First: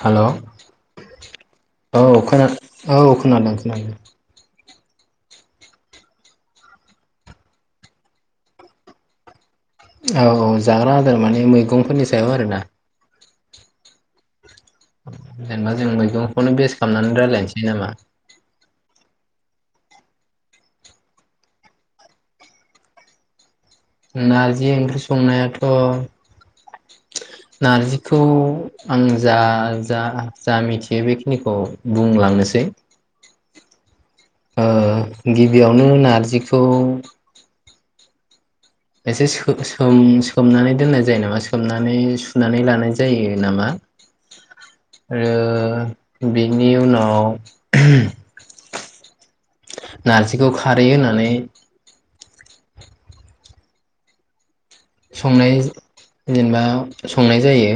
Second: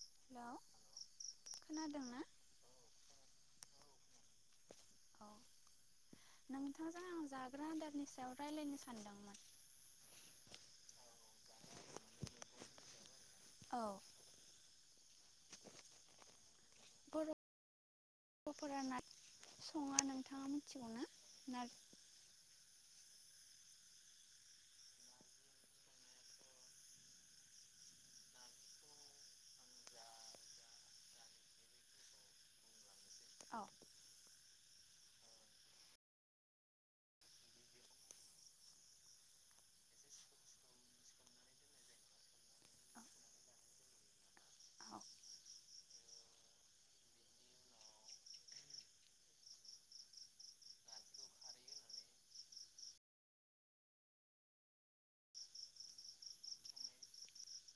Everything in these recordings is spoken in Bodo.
हेल' औ हेलौ खोनाद खोनादोंना औ। खोनादों खोनादों। औ नोंथांजों आं जाग्रा आदारनि सायाव रायलायनो सानदोंमोन। औ-औ जाग्रा आदार माने मैगंफोरनि सायाव आरोना? औ। [inaudible] जेनेबा जों मैगंखौनो बेस खालामनानै रायलायनोसै नामा? फोरा नार सङा नोंथाङा मिथिगौना नार [inaudible] नारजि ओंख्रि संनायाथ' नारजिखौ आं जा-जा-जा मिथियो बेखिनिखौ बुंलांनोसै। औ। ओ गिबियावनो नारजिखौ एसे सो सोम सोमनानै दोननाय जायो नामा सोमनानै सुनानै लानाय जायो नामा औ आरो बेनि उनाव नारजिखौ खारै होनानै संनाय जेनेबा संनाय जायो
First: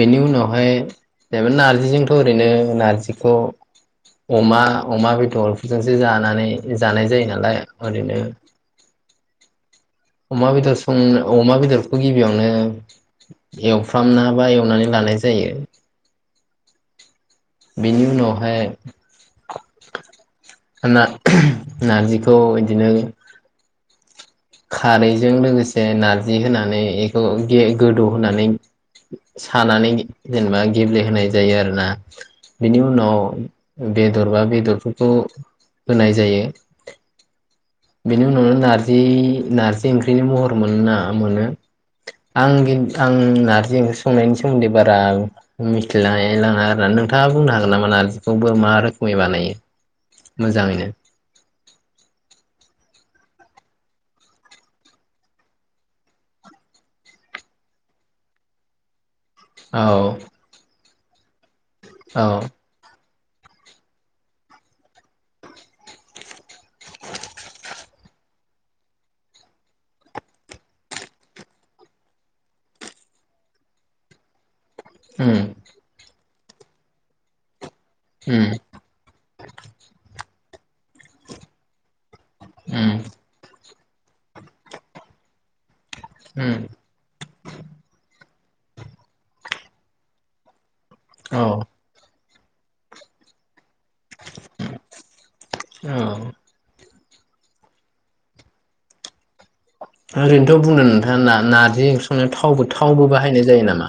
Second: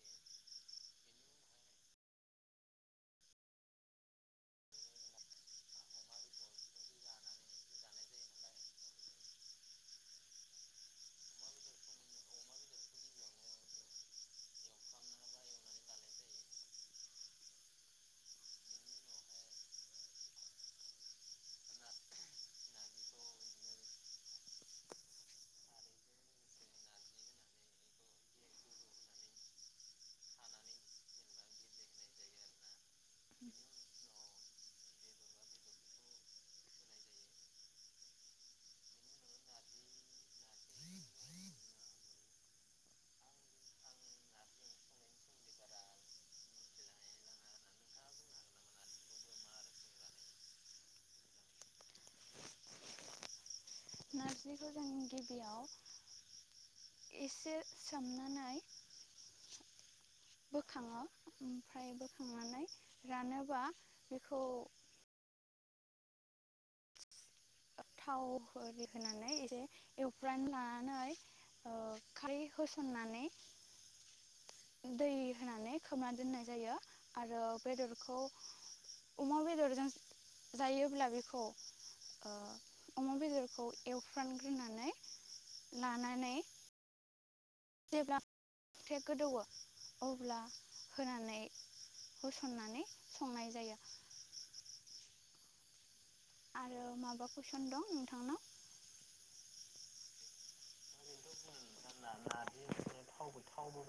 बेनि उनावहाय जेनेबा नार्जिजोंथ' ओरैनो नारजिखौ अमा अमा बेदरफोरजोंसो जानानै जानाय जायो नालाय ओरैनो अमा बेदर संनो अमा बेदरखौ गिबियावनो एवफ्रामना बा एवनानै लानाय जायो। बेनि उनावहाय नार नारजिखौ इदिनो खारैजों लोगोसे नारजि होनानै इखौे गे गोदौहोनानै सानानै जेनेबा गेब्लेहोनाय जायो आरोना बेनि उनाव बेदरबा बेदर फोरखौ होनाय जायो। बेनि उनावनो नारजि नारजि ओंख्रिनि महर मोनाङा मोनो आं खिन आं नारजि ओंख्रि संनायनि सोमोन्दै बारा मिथिलायलाङा आरो ना नोंथाङा बुंनो हागोन नामा नारजिखौबो मा रोखोमै बानायो मोजाङैनो नारजिखौ जों गिबियाव एसे सोमनानै औ। बोखाङो ओमफ्राय औ। बोखांनानै रानोबा बेखौ [inaudible] थाव ओरि होनानै एसे एवफ्रानानै लानानै ओ खारै होसननानै [inaudible] ओम। होनानै खोबना दोननाय जायो आरो [inaudible] बेदरखौ अमा बेदरजों [inaudible] जायोब्ला बेखौ उम [inaudible] अमा बेदरखौ एवफ्रानग्रोनानै लाना होम जेब्ला [inaudible] गोदौवो अब्ला हो औ होसननानै संनाय जायो [inaudible] औ बा कुइसन दं नोंथांनाव आरो थ बुंदो नोंथाङा ना नारजि ओंख्रै संनायाव थाव थावबो बाहायनाय जायो नामा?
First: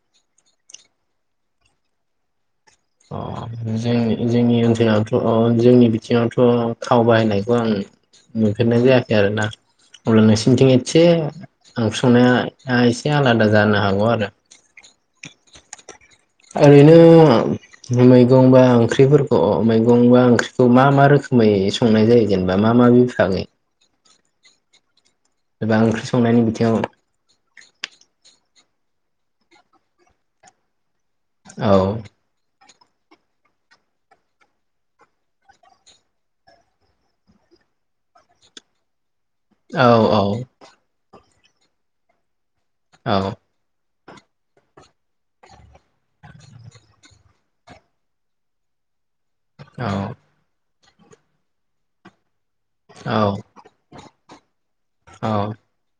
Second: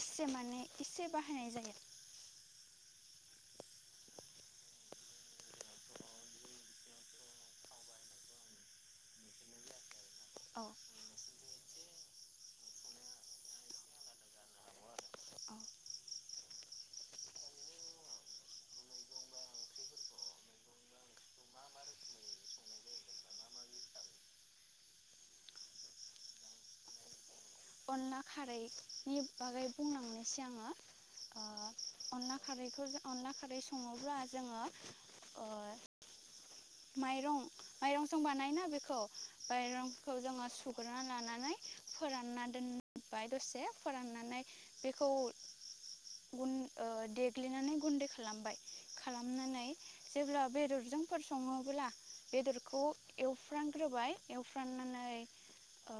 एसे माने एसे बाहायनाय जायो अ जों जोंनि ओनसोलावथ अ जोंनि बिथिङावथ थाव बाहायनायखौ आं नुफेरनाय जायाखै आरोना अब्ला औ नोंसिथिं एसे संनाया एसे आलादा जानो हागौ आरो औ ओरैनो मैगं बा ओंख्रिफोरखौ अ मैगं बा ओंख्रिखौ मा मा रोखोमै संनाय जायो जेनेबा मा मा बिभागै एबा ओंख्रि संनायनि बिथिंङाव नि बागै बुंलांनोसै आंङो आ औ अनला खारै खौ जों अनला खारै संङोब्ला जोंङो ओ माइरं माइरंजों बानायो ना बेखौ औ बाइरंफोरखौ औ जोंङो सुग्रोना लाना नै फोरानना औ दोनबाय दसे फोराननानै बेखौ गुन ओ दे ग्लिनानै गुन्दै खालामबाय खालामनानै औ जेब्ला बेदर जोंफोर संङोब्ला बेदरखौ औ एवफ्रानग्रोबाय एवफ्राननानै औ ओ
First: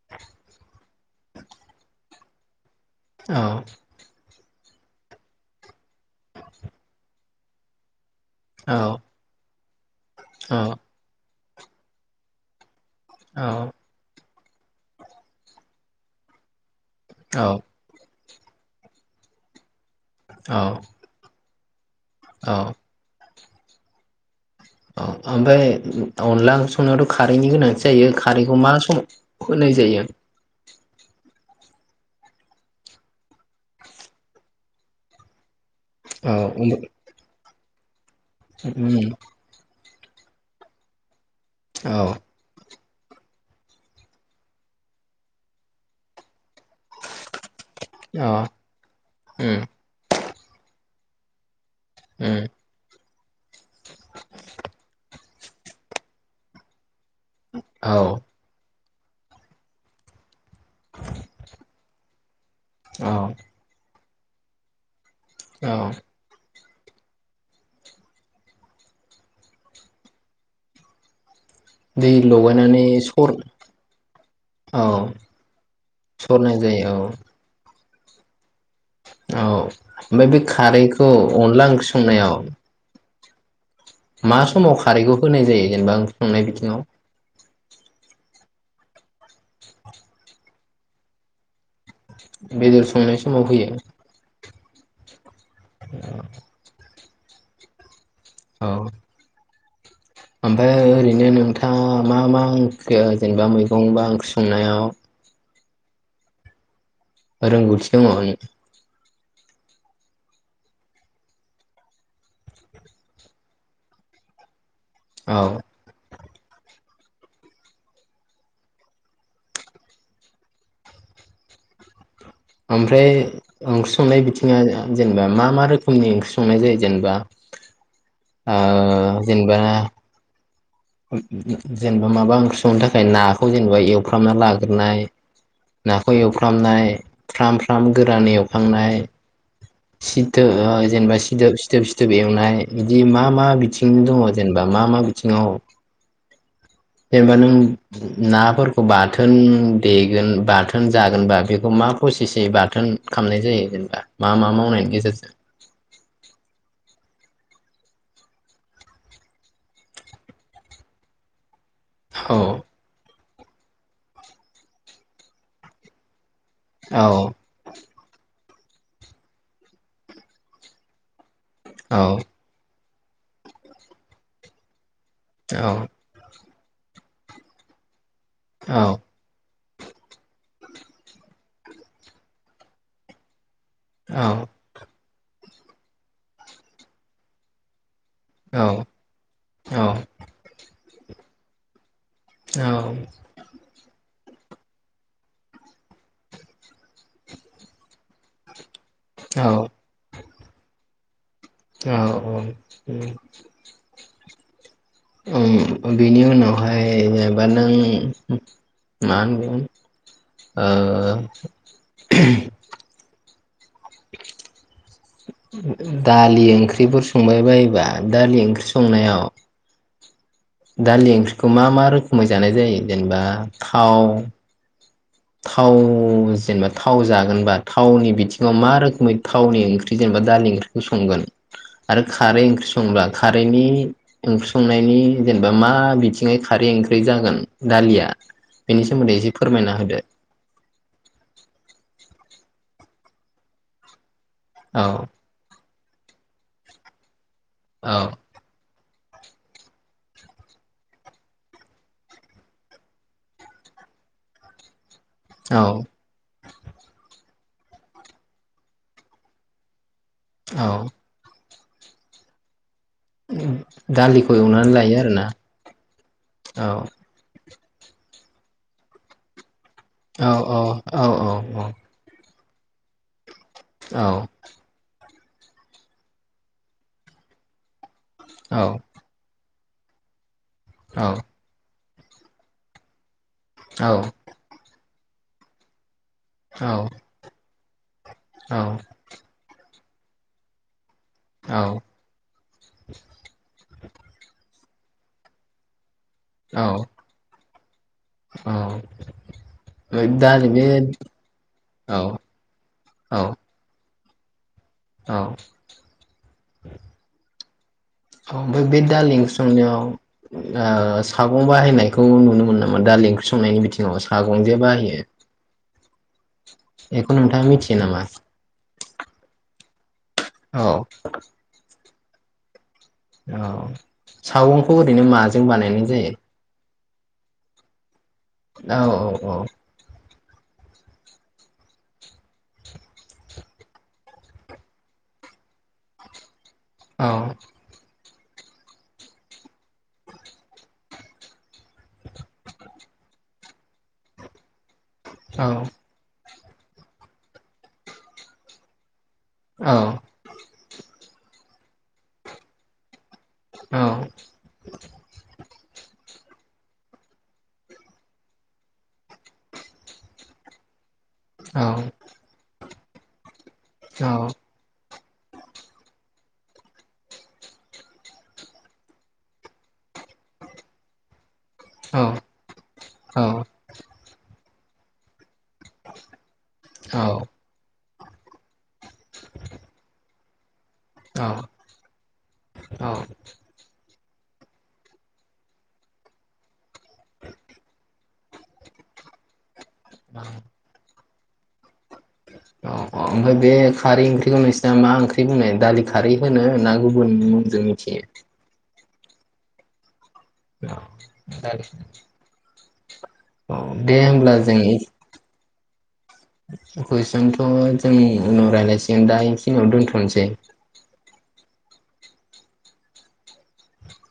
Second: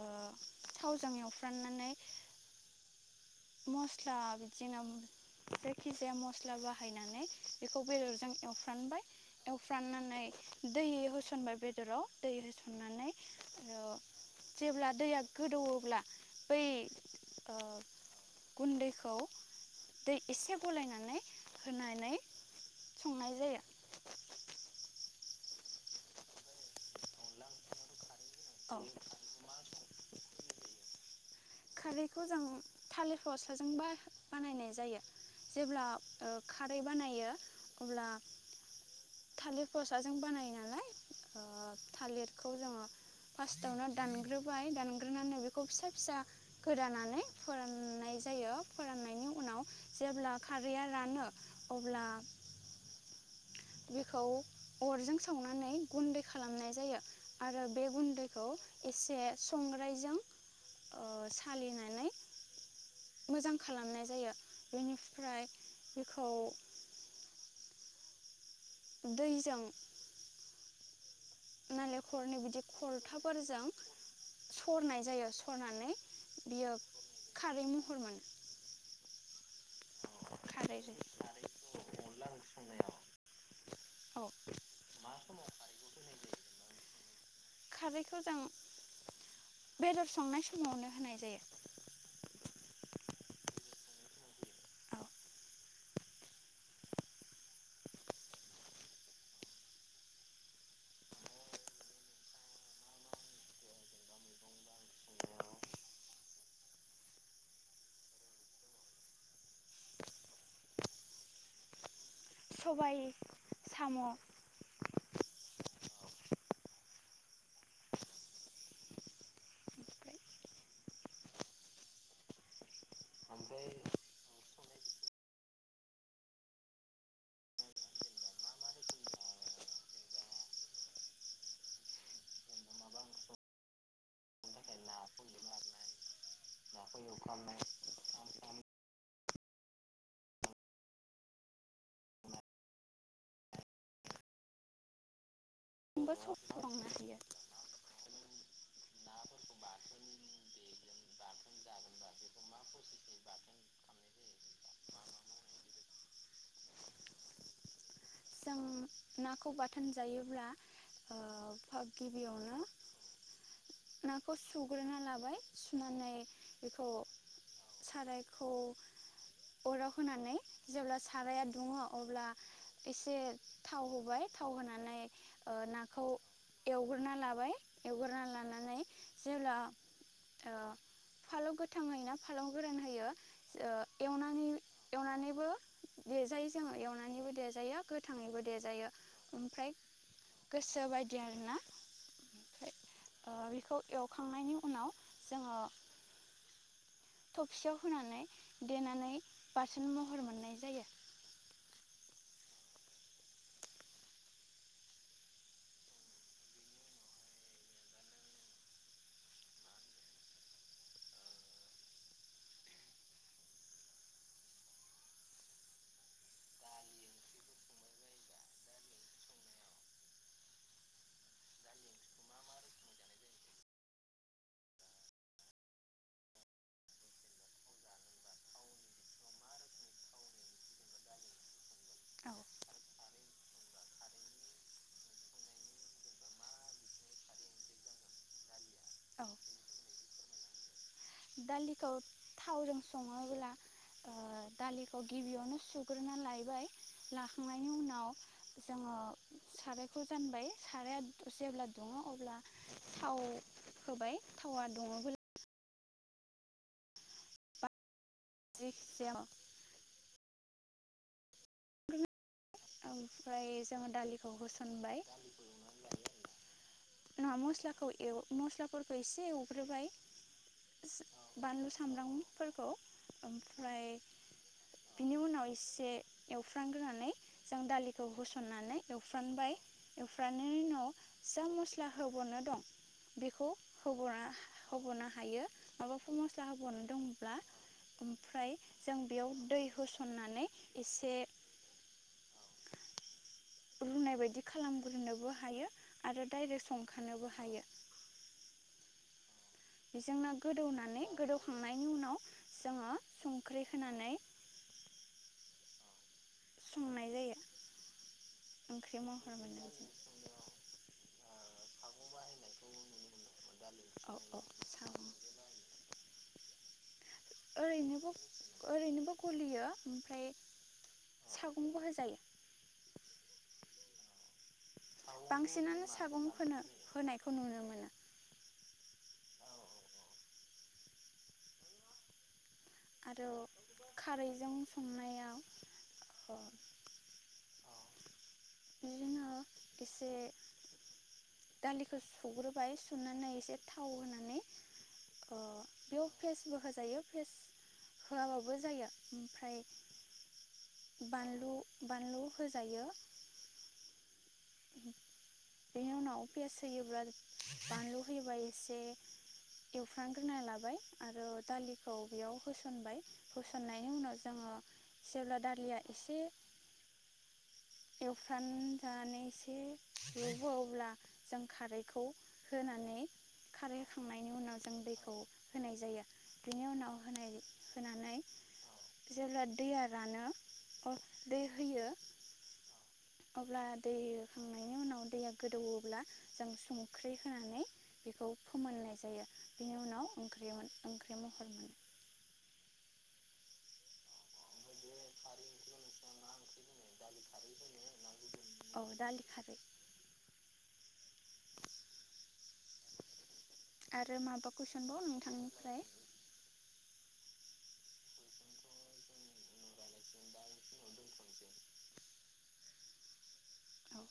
थावजों एव फ्राननानै मस्ला बि जिङोम जायखिजाया मस्ला बाहायनानै बेखौ बेदर जों औ एवफ्रानबाय एवफ्राननानै दै होसनबाय बेदराव दै हो जेब्ला दैया गोदौवोब्ला बै [inaudible] ओ [inaudible] गुन्दैखौ [inaudible] दै एसे औ गलायनानै [inaudible] होनाय औ [inaudible] संनाय जायो [inaudible] उम। [inaudible] आओमफ्राय अनला संनायावथ' खारैनि गोनांथि जायो खारैखौ मा औ समाव होनाय जायो? खारैखौ जों थालिर फस्लाजों बा बानायनाय जायो [inaudible] जेब्ला खारै बानायो [inaudible] अब्ला [inaudible] उम। थालिर फस्लाजों बानायो नालाय [inaudible] औ थालिरखौ जोङो [inaudible] फार्स्टआवनो दानग्रोबाय दानग्रोनानै बेखौ फिसा फिसा [inaudible] गोदानानै फोराननाय जायो फोराननायनि उनाव जेब्ला [inaudible] खारैया रानो [inaudible] अब्ला बेखौ अरजों [inaudible] सावनानै गुन्दै खालामनाय [inaudible] जायो आरो बे औ गुन्दैखौ [inaudible] एसे संग्रायजों [inaudible] सालिनानै मोजां खालामनाय जायो [inaudible] जायो बेनि [inaudible] ओमफ्राय औ बेखौ [inaudible] दैजों [inaudible] दै नालेंखरनि बिदि लगायनानै सर खलथाफोरजों औ सरनाय जायो सरनानै सरनाय बियो जायो औ खारै [inaudible] [inaudible] औ ओमफ्राय बे खारै खारैखौ अनला ओंख्रि संनायाव। औ मा समाव खारैखौ होनाय जायो जेनेबा ओंख्रि संनाय बिथिङाव? खारैखौ जों बेदर संनाय समावनो होनाय जायो [inaudible] बेदर संनाय समाव होयो [inaudible] औ उ [inaudible] औ। ओमफ्राय ओरैनो नोंथाङा मा मा ओंख्रि जेनेबा मैगं बा ओंख्रि संनायाव [inaudible] रोंगौथि दंङनो सबाय साम औ ओमफ्राय ओंख्रि संनाय बिथिंङा जेनेबा मा मा रोखोमनि ओंख्रि संनाय जायो जेनेबा ओ जेनेबा जेनेबा माबा ओंख्रि संनो थाखाय नाखौ जेनेबा एवफ्रामना लाग्रोनाय नाखौ एवफ्रामनाय फ्राम फ्राम गोरान एवखांनाय सिदोब जेनेबा सिदोब सिदोब सिदोब एवनाय बिदि मा मा बिथिं दंङ जेनेबा मा मा बिथिंङाव जोंबो [unintelligible] जेनेबा नों नाफोरखौ बाथोन देगोन बाथोन जागोनबा बेखौ मा फ्रसेसयै बाथोन खामनाय जायो जेनेबा मा मा मावनायनि गेजेरजों जों नाखौ बाथोन जायोब्ला ओ औ गिबियावनो नाखौ सुग्रोना लाबाय सुनानै बेखौ औ सारायखौ अराव होनानै जेब्ला साराया दुंङो औ अब्ला एसे थाव होबाय थाव होनानै ओ नाखौ एवग्रोना लाबाय एवग्रोना ला औ अब्ला ओ फालौ गोथां होयोना फालौ गोरान होयो ओ एवनानै एवनानैबो दे जायो जोंङो एवनानैबो देजायो जायो गो थाङैबो देजायो ओमफ्राय गोसो बाय [unintelligible] औ बेखौ एवखांनायनि उनाव जोंङो थफसियाव होनानै देनानै बाथोन महर मोननाय जायो औ औ बेनि उनावहाय जेनेबा नों मा होनगोन ओ दालि ओंख्रिफोर संबाय बायोबा दालि ओंख्रि संनायाव दालि ओंख्रिखौ मा मा रोखोमै जानाय जायो जेनेबा थाव थाव जेनेबा थाव जागोनबा थावनि बिथिङाव मा रोखोमै थावनि ओंख्रि जेनेबा दालि ओंख्रिखौ संगोन आरो खारै औ ओंख्रि संब्ला खारैनि ओंख्रि संनायनि जेनेबा मा बिथिङै बेनि सोमोन्दै औ एसे फोरमायना होदो दालिखौ थावजों संङोब्ला ओ औ दालिखौ गिबियावनो सु सुग्रोना लायबाय लाखां औ जोंङो सारायखौ जानबाय साराया जेब्ला दुंङो अब्ला थाव होबाय थावा दुंङोब औ [unintelligible] औ। [inaudible] ओमफ्राय जोङो दालिखौ एवनानै लायो होसनबाय आरोना औ ना मस्ला। [inaudible] खौ एउ मस्लाफोरखौ एसे। [inaudible] ह्रोबाय औ औ औ औ बानलु सामब्राम। [inaudible] फोरखौ ओमफ्रा। [inaudible] औ। बिनि उनाव एसे। [inaudible] एवफ्रांग्रोनानै जों दालि। [inaudible] खौ औ होसननानै एवफ्रामबाय। [inaudible] एउफ्रा। [inaudible] नै उनाव औ जा मस। [inaudible] ला होबावनो दं। [inaudible] बेखौ होब औ ना। [inaudible] खबनो हायो माबा। [inaudible] मस्ला औ होबावनो दङब्ला। [inaudible] ओमफ्राय जों बेयाव दै होस। [inaudible] नानै एसे। [inaudible] औ रुनाय बायदि खालामग्रोनोबो हायो। [inaudible] आरो औ डायरेक्ट संखानोबो हायो। [inaudible] औ औ बेजोंनो दा बे गोदौनानै गोदौखांनायनि औ उनाव जोङो औ संख्रि होनानै। [inaudible] औ। संनाय जायो। [inaudible] औ ओमफ्राय बे दालि महर ओंख्रि मोननाय जायो संनायाव सागं बाहायनायखौ नुनो मोनो नामा दालि ओंख्रि संनायनि बिथिङाव औ सागं जे बाहायो। साम' बेखौ नोंथाङा मिथियो नामा ओरैनोबो ओरैनोबो गलियो। [inaudible] ओमफ्राय औ सागंबो हो। [inaudible] औ। सागंखौ ओरैनो माजों बांसिनानो बानायनाय जायो। सागं होनो होनायखौ नुनो मोनो। [inaudible] औ औ औ। आरो खारैजों संनायाव। [inaudible] औ। बिदिङनो एसे दालिखौ सुग्रोबाय सुनानै एसे थाव होनानै। [inaudible] अ औ बेयाव। [inaudible] फेसबो हो जायो फेस। [inaudible] होआबाबो जायो [inaudible] ओमफ्राय औ बानलु बानलु होजायो औ [unintelligible] बेनि उनाव पियास होयोब्ला बानलु होयोबा एसे एवफ्रानग्रोना लाबाय आरो औ दालिखौ बेयाव होस [unintelligible] होसननायनि उनाव जोंङो जेब्ला दालिया एसे एवफ्रान जानानै एस [unintelligible] खारैखौ होनानै औ औ खारै होखांनायनि उनाव जों दैखौ होनाय जायो बिनि उनाव औ औ होनाय होनानै जेब्ला दैया रानो अर दै होयो अब्ला दै होयो खांनायनि उनाव दैया गोदौवोब्ला जों संख्रै होनानै बेखौ फोमोननाय जायो बिनि उनाव ओंख्रि [unintelligible] ओंख्रि [unintelligible] औ -औ ओमफ्राय बे खारि ओंख्रिखौ नोंसिना मा ओंख्रि बुंङो दालि खारै होनो ना गुबुन मुंजों मिथियो औ दालि खारै [unintelligible] औ दे आरो होमब्ला माबा जों कुइसनबाव नोंथांनिफ्राय नोंथ जोंनि उनाव रायलायसिगोन दा एसे उनाव दोनथ'नोसै औ